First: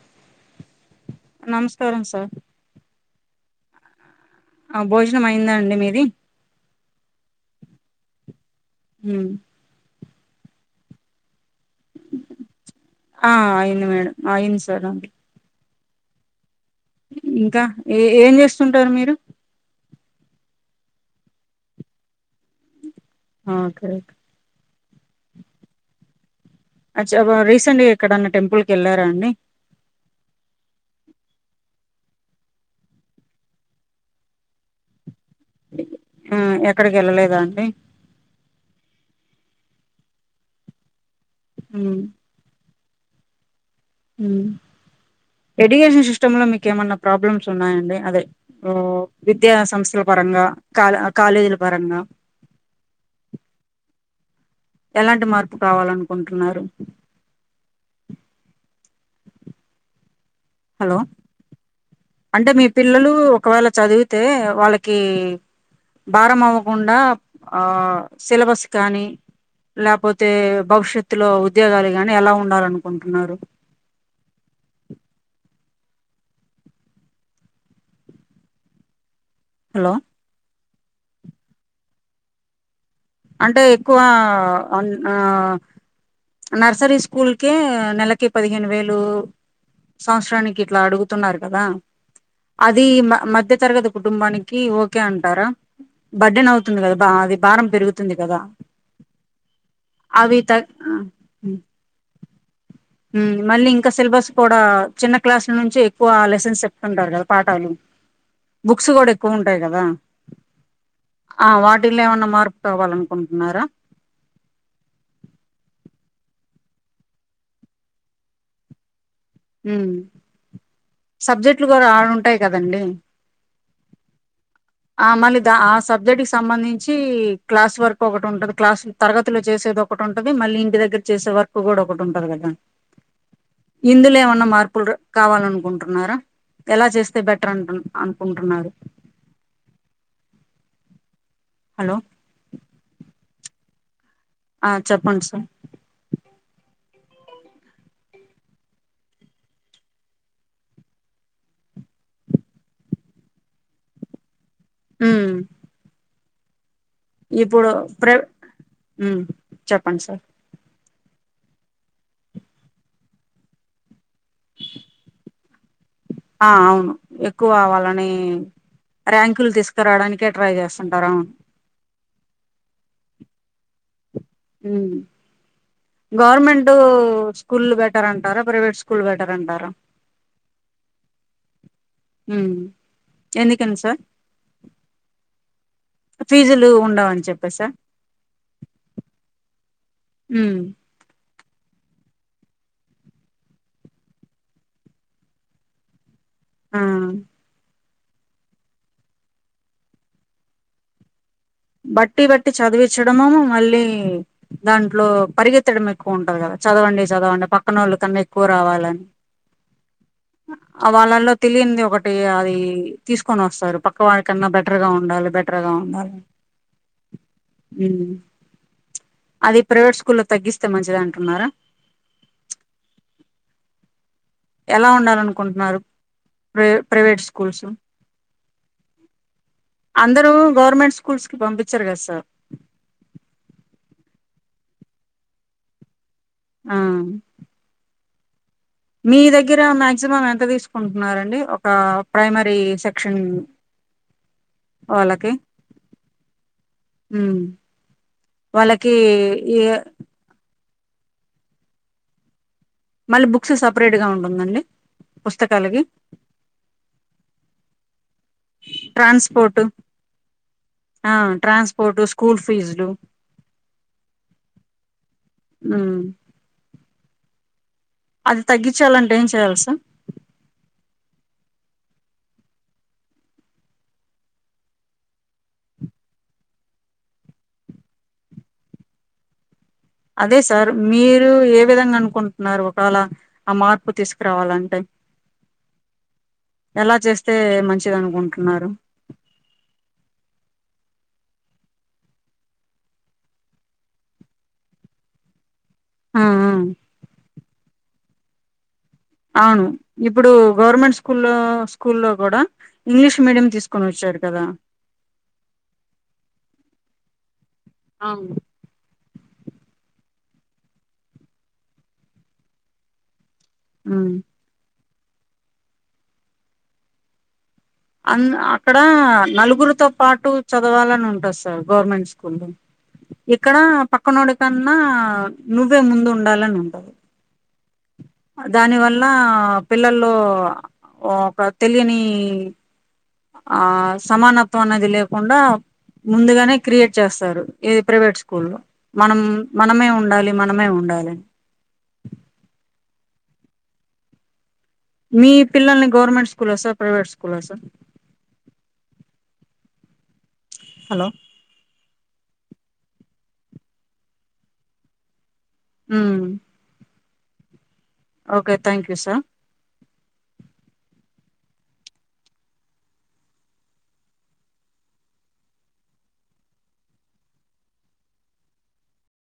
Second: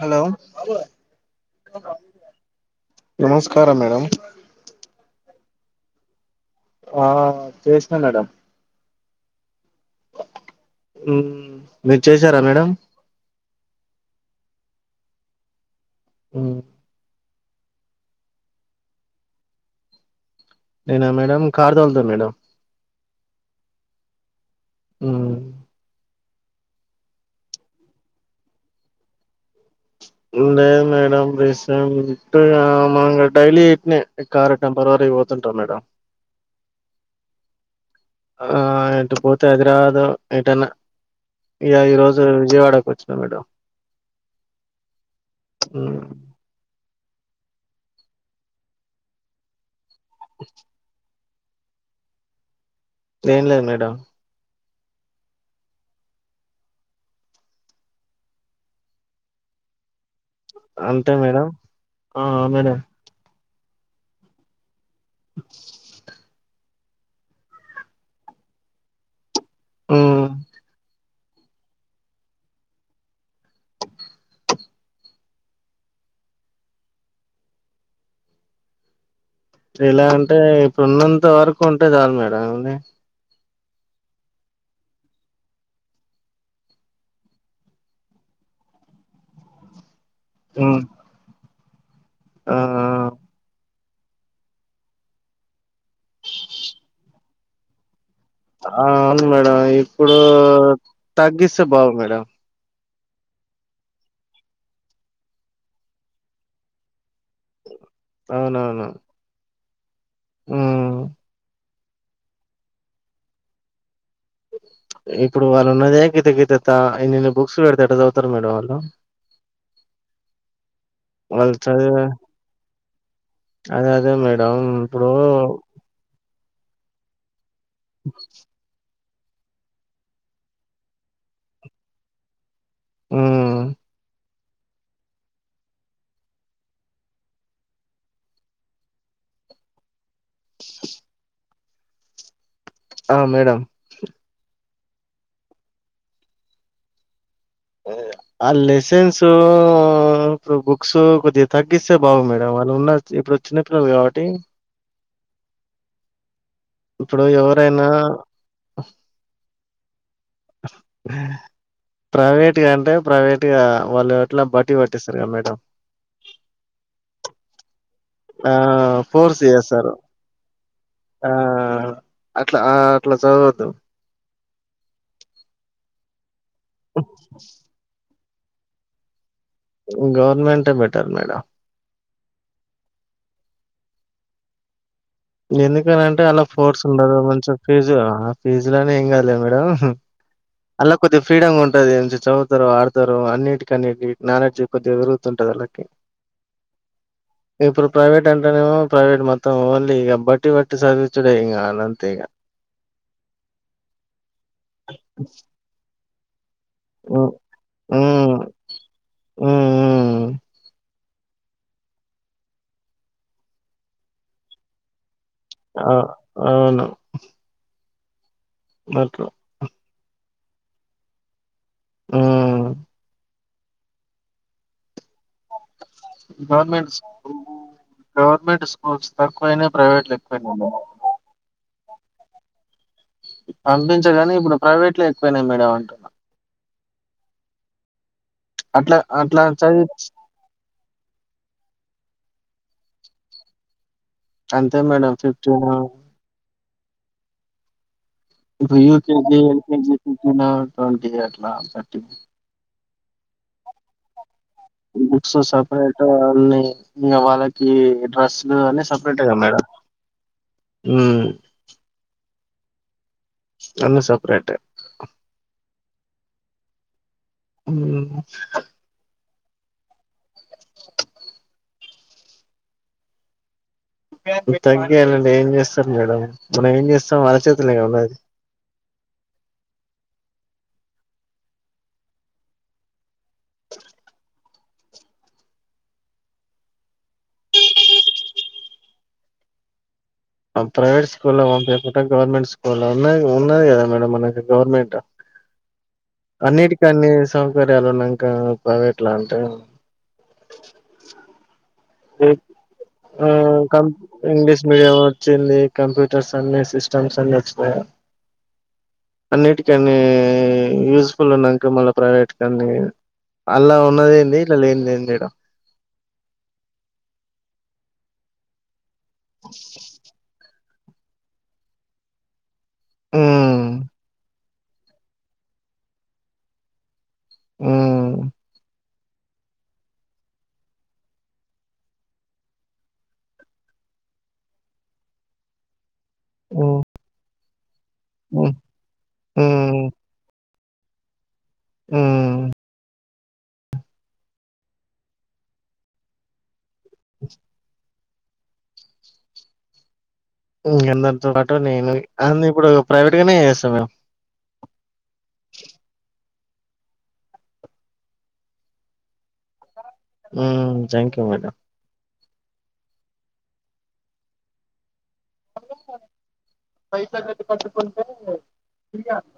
Hello అ నమస్కారం sir నమస్కారం మేడం ఆ భోజనం అయిందాండి మీది ఆ చేసినా మేడం హు ఉ ఆ అయ్యేందీ మేడం అయంది సార్ అ హ ఇంకా ఏ ఏం చేస్తుంటారు మీరు నేనా మేడం కార్ తొలుతా మేడం ఆ ఓకే ఓకే అ అ రీసెంట్గా ఎక్కడన్నా టెంపుల్ క వెళ్ళారా అండి లేదు మేడం రీసెంట్ మా డైలీ ఇట్నే కార్ టెంపరరీ పో ఆ ఎ క్కడికి వెళ్ళలేదా అండి ఆ ఏటు పోతే హైదరాబాదు ఏంటన్నా ఇగ ఈ హ్మ్. రోజు విజయవాడకు వచ్చ చ్చ మేడం మ్మ్ ఎడ్యుకేషన్ సిస్టమ్ లో మీకు ఏమన్నా ప్రాబ్లమ్స్ సున్నాయండి అదే విద్యా సంస్థ పరంగా కాల్ కాాలేజిల పాారంగా ఏం లేదు మేడం ఎలాంటి మార్పు కావాలనుకుంటున్నారు హలో అంతే మేడం ఆ అంటే మీ మేడం పిల్లలు ఒకవేళ చదివితే వాళ్ళకి కి బారం అవ్వ కుండా ఆ సిలబస్ కానీ మ్మ్ లేపోతే భవిష్యత్ తులో ఉద్యోగాలు గాని ఎలా ఉండాలనుకుంటున్నారు హలో ఎలా అంటే ఉన్న్నంత వరకు ఉంటే చాల మేడం అంటే ఎక్కువ ఆ నర్సరీ స్కూల్కే నెలకి పదిహేను వేలు సంవత్సరానికి మ్మ్ ఇట్లా అడుగుతున్నారు కదా అది ఆ మ మధ్య తరగతి కుటుంబానికి ఓకే అంటారా బర్డెన్ అవుతుంది కదా బా అది భారం పెరుగుతూ ఆ అవును మేడం ఇప్పుడు అవి త తగ్గిస్తే బాగుడు మేడం మళ్ళీ ఇంకా సిలబస్ కూడా చిన్న క్లాసుల నుంచి ఎక్కువ లెసన్స్ చెప్తుంటారు కదా పాఠాలు అవునవును బుక్స్ కూడా ఎక్కువుం టాయి కదా ఉమ్ ఆ వాట్ ఇల్ల ఏమన్నా మార్పు కావాలనుకుంటున్నారా ఇప్పుడు వాళ్ళు ఉన్నదే గిత గిత త ఇన్నిన్ని బుక్స్ పెడితే ఎట్ల చదువుతారు మేడం వాళ్ళు ఉహ్ వాళ్ళు సబ్జెక్ట్లు కూడా చదివే ఆరూ ఉంటాయి కదండి అదే అదే మేడం ఆ ఇప్పుడు మళ్ళీ ఆ ద ఆ సబ్జెక్ట్ సంబంధించి క్లాస్ వరకు ఒకటి ఉంటది క్లాస్ తరగతిలో చేసేది ఒకటి ఉంటుది మళ్ళీ ఇంటి దగ్గర చేసే వరకు కూడా ఒకటి ఉంటుది కదా ఉమ్ ఇందులే మార్పులు కావాలనుకుంటున్నారా ఎలా చేస్తే బెటర్ అంటు అ అనుకుంటున్నారు హలో ఆ మేడం ఆ చెప్పండి సార్ ఆ లెసన్స్ ఇప్పుడు బుక్స్ కొద్దిగా తగ్గిస్తే బాగు మేడం వాళ్ళు ఉన్న ఇప్పుడు చిన్నపిల్లలు కాబట్టి హు ఇప్పుడు ఎవరైనా ప్ర ఉమ్ చెప్పండి సార్ ప్రైవేట్గా అంటే ప్రైవేట్గా వాళ్ళు ఎట్లా బట్టివట్టిస్తరుగా మేడం ఆ అవును ఎక్కువవాలని ఆ ఫోర్స్ ర్యాంకులు చేస్తారు తీసుకురావడానికే ట్రై చేస్తుంటారు అవును అట్ల చదువొద్దు ఉహ్ గవర్మెంట్ స్కూల్లు బెటరాం టారా ప్రైవేట్ స్కూల్లు బెట్ గవర్నమెంటే బెటర్ మేడం ఎందుకని సార్ ఎందుకనింటే అలా ఫీజులు ఫోర్స్ ఉండదు ఉండవని మంచి చెప్పేసా ఫీజు ఆ ఫీజు లనే ఏం కాదులే మేడమ్ ఉమ్ అలా కొద్దిగా ఫ్రీడమ్ ఉంటది అని చదువుతరు ఆడతరు అన్నింటికన్నీటి నాలెడ్జ్ కొద్దిగా పెరుగుతుంట అన్నట్టు ఆ ఇప్పుడు ప్రైవేట్ అంటేనేమో ప్రైవేట్ మొత్తం ఓన్లీ ఇగ బట్టి పట్టి సదివి డే ఇగ ఆల్లంతే ఇగ చ్చడమో మళ్ళీ.. దాంట్లో పరిగెత్తడం ఉంటది కదా చదవండి హ్మ్ చదవండి పక్కనోళ్ళు కన్నా హ్మ్ ఎక్కువ రావాలని హ్మ్ వాళ్ళల్లో తెలియనిది ఒకటి అది తీసుకొని వస్తారు పక్క వాళ్ళ కన్నా బెటర్గా ఉండాలి బెటర్ గా ఆ అవును. ఉ అట్లా అది ప్రైవేట్ కులు తగ్గిస్తే మంచిది అంటున్నారా ఆ ఎలా ఉండాలన్కు టున్నారు. ప్రీ గవర్నమెంట్ స్కూ ప్రైవేట్ స్కూల్స్ గవర్నమెంట్ స్కూల్స్ తక్కువైనయి ప్రైవేట్లు అందరూ ఎక్కువైనయి మేడం గవర్నమెంట్ స్కూల్స్కి పంపి [unintelligible] పంపించగని ఇప్పుడు ప్రైవేట్లో ఎక్కువైనయి మేడం అంటున్నా. ఆ అట్లా మీ అట్లా దగ్గర చదివి మాక్సిమం ఎంత తీసుకుంటున్నారండి. కా ప్రైమరీ సెక్షన్ అంతే మేడం ఫిఫ్టీన్ హ్ [unintelligible] ట్వంటీ అట్ల తర్టీ మళ్ళీ బుక్స్ సపరేట్గా ఉంటుందండి. బుక్స్ పుస్తకాలకి సపరేట్ అన్నీ ఇంకా వాళ్ళకి డ్రస్లు అన్నీ సపరేట్యేగా ట్రాన్స్పోర్ట్ మేడం. ఆ ట్రాన్స్పోర్ట్ స్కూల్ ఫీజులు అన్నీ సపరేటే ఉమ్ మ్మ్ అది తగ్గించాలంటే ఏం తెల్సా తగ్గాలంటే ఏం చేస్తరు మేడం మనం ఏం చేస్తం వల్ల చేతుల్నేగా ఉన్నది. అదే సార్ మీరు ఏ విధంగా అనుకుంటున్నారు. ఒకవేళ ఆ మార్పు తీసుకురావాలంటే ఎలా చేస్తే మంచిది అనుకుంటున్నారు. ప్రైవేట్ స్కూల్లో పంపియకుంటె గవర్నమెంట్ స్కూల్లో ఉన్నయి ఉన్నది కదా మేడం మనకి గవర్నమెంట్ ఆ ఆ అన్నిటి కాన్ని సౌకర్యాలున్నాయి కా అవును ఇప్పుడు గవర్నమెంట్ స్కూల్లో స్కూల్లో కూడా ఇంగ్లీష్ మీడియం తీసుకొని కం వచ్చారు కదా ఇంగ్లీష్ మీడియం వచ్చింది కంప్యూటర్స్ అన్ని సిస్టమ్స్ అ అవును అన్నిటికన్ని యూస్ఫుల్ల్ ఉన్నాక మళ్ళ ప్రైవేట్ కా అన్ని అల్ల ఉమ్ ఉన్నది ఏంది ఇలా లేనిదంది లేడ అక్క ఇ నలుగురుతో పాటు చదవాలని ఉంటది సార్ గవర్నమెంట్ స్కూల్ ఎక్కడ ఉమ్ పక్కనోడు కన్నా నువ్వే ముందు ఉండాలని ఉంటది ఉమ్ లా పిల్లల్లో ఒక తెలియని ఆ సమానత్వం అనేది లేకుండా ముందుగానే ఉమ్ క్రియేట్ చేస్తారు ఏది ప్రైవేట్ స్కూల్ ఉమ్ లో మనం మనమే ఉండాలి మన మనమే ఉండాలి ఆ మీ పిల్లల్ని గవర్నమెంట్ స్కూల్ ఆ సార్ ప్రైవేట్ స్కూల్ ఆ సార్ ఇ హలో అందరితో పాటు నేను అ ఇప్పుడు ప్రైవేట్ గానే చేస్తాం మేము ఆ okay thank you sir thank you madam పైసా కట్ కట్టుకుంట ఫీ